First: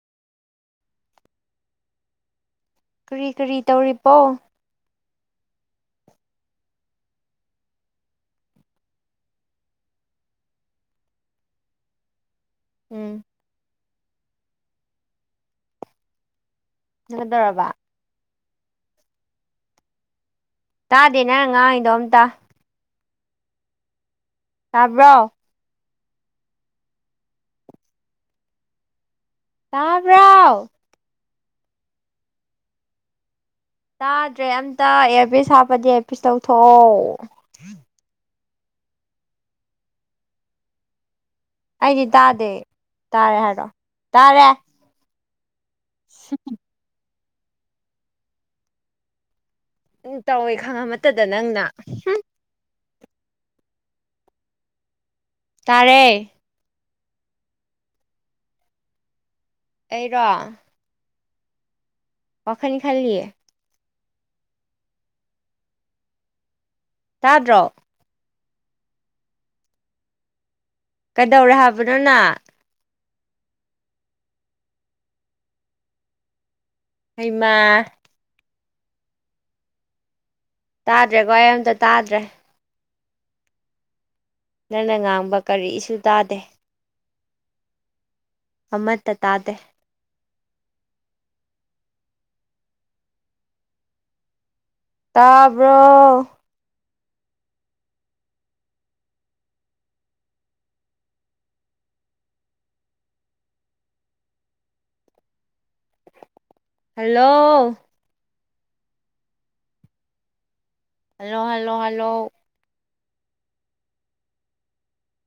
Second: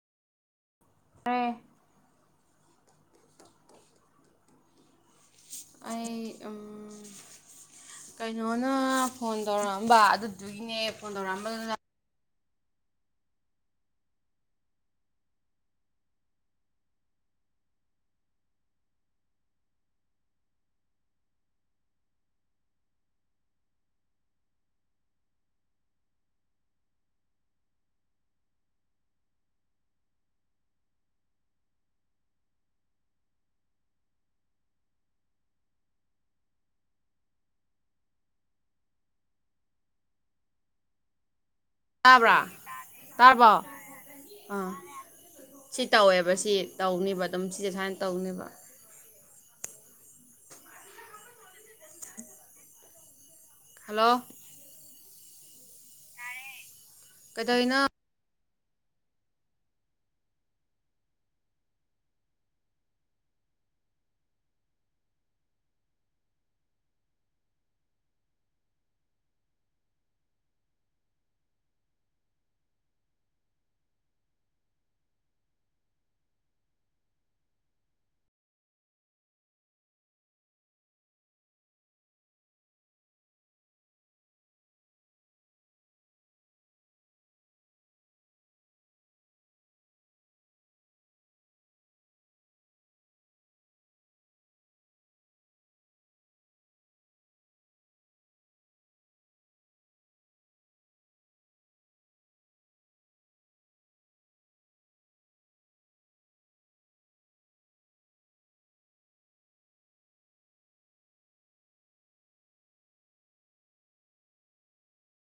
ꯇꯦ [unintelligible] [inaudible] ꯀꯔꯤ ꯀꯔꯤ ꯇꯧꯔꯤꯕꯔꯤꯕꯣ ꯑꯩ ꯀꯩꯅꯣꯅ ꯐꯣꯟ ꯇꯧꯔꯛꯑꯝꯕ ꯑꯗꯨꯗꯨꯒꯤꯅꯦ ꯐꯣꯟ ꯇꯧꯔꯛꯑꯝꯕꯗꯨꯗ ꯎꯝ ꯅꯪꯗꯧꯔꯕ ꯇꯥꯗꯦ ꯅꯪ ꯉꯥꯡꯉꯗꯣ ꯑꯝꯇ ꯇꯥꯕ꯭ꯔꯣ ꯇꯥꯕ꯭ꯔꯥꯎ ꯇꯥꯗ꯭ꯔꯦ ꯑꯝꯇ ꯑꯦꯌꯥꯔꯄꯤꯁ ꯍꯥꯞꯄꯗꯤ ꯑꯦꯌꯥꯔꯄꯤꯁ ꯇꯧꯊꯣꯛꯑꯣ ꯑꯩꯗꯤ ꯇꯥꯕ꯭ꯔꯥ ꯇꯥꯗꯦ ꯇꯥꯔꯦ ꯇꯥꯔꯕꯣ ꯍꯥꯏꯔꯣ ꯇꯥꯔꯦ ꯑꯥ ꯁꯤ ꯇꯧꯋꯦꯕ ꯁꯤ ꯇꯧꯅꯦꯕ ꯑꯗꯨꯝ ꯁꯤꯁꯦ ꯁꯨꯃꯥꯏꯅ ꯇꯧꯅꯦꯕ ꯎ ꯇꯧꯋꯦ ꯈꯪꯉ ꯑꯃꯇꯗ ꯅꯪꯅ ꯍꯜꯂꯣ ꯇꯔꯦ ꯀꯗꯥꯩꯅ ꯑꯩꯔꯣ ꯋꯥꯈꯅꯤ ꯈꯂꯂꯤꯌꯥ ꯇꯥꯗ꯭ꯔꯣ ꯀꯩꯗꯧꯔꯦ ꯍꯥꯏꯕꯅꯣꯅ ꯍꯩꯃ ꯇꯥꯗ꯭ꯔꯦꯀꯣ ꯑꯩ ꯑꯝꯇ ꯇꯥꯗ꯭ꯔꯦ ꯅꯪꯅ ꯉꯥꯡꯕ ꯀꯔꯤ ꯏꯁꯨ ꯇꯥꯗꯦ ꯑꯃꯠꯇ ꯇꯥꯗꯦ ꯇꯥꯕ꯭ꯔꯣ ꯍꯜꯂꯣ ꯍꯜꯂꯣ ꯍꯜꯂꯣ ꯍꯜꯂꯣ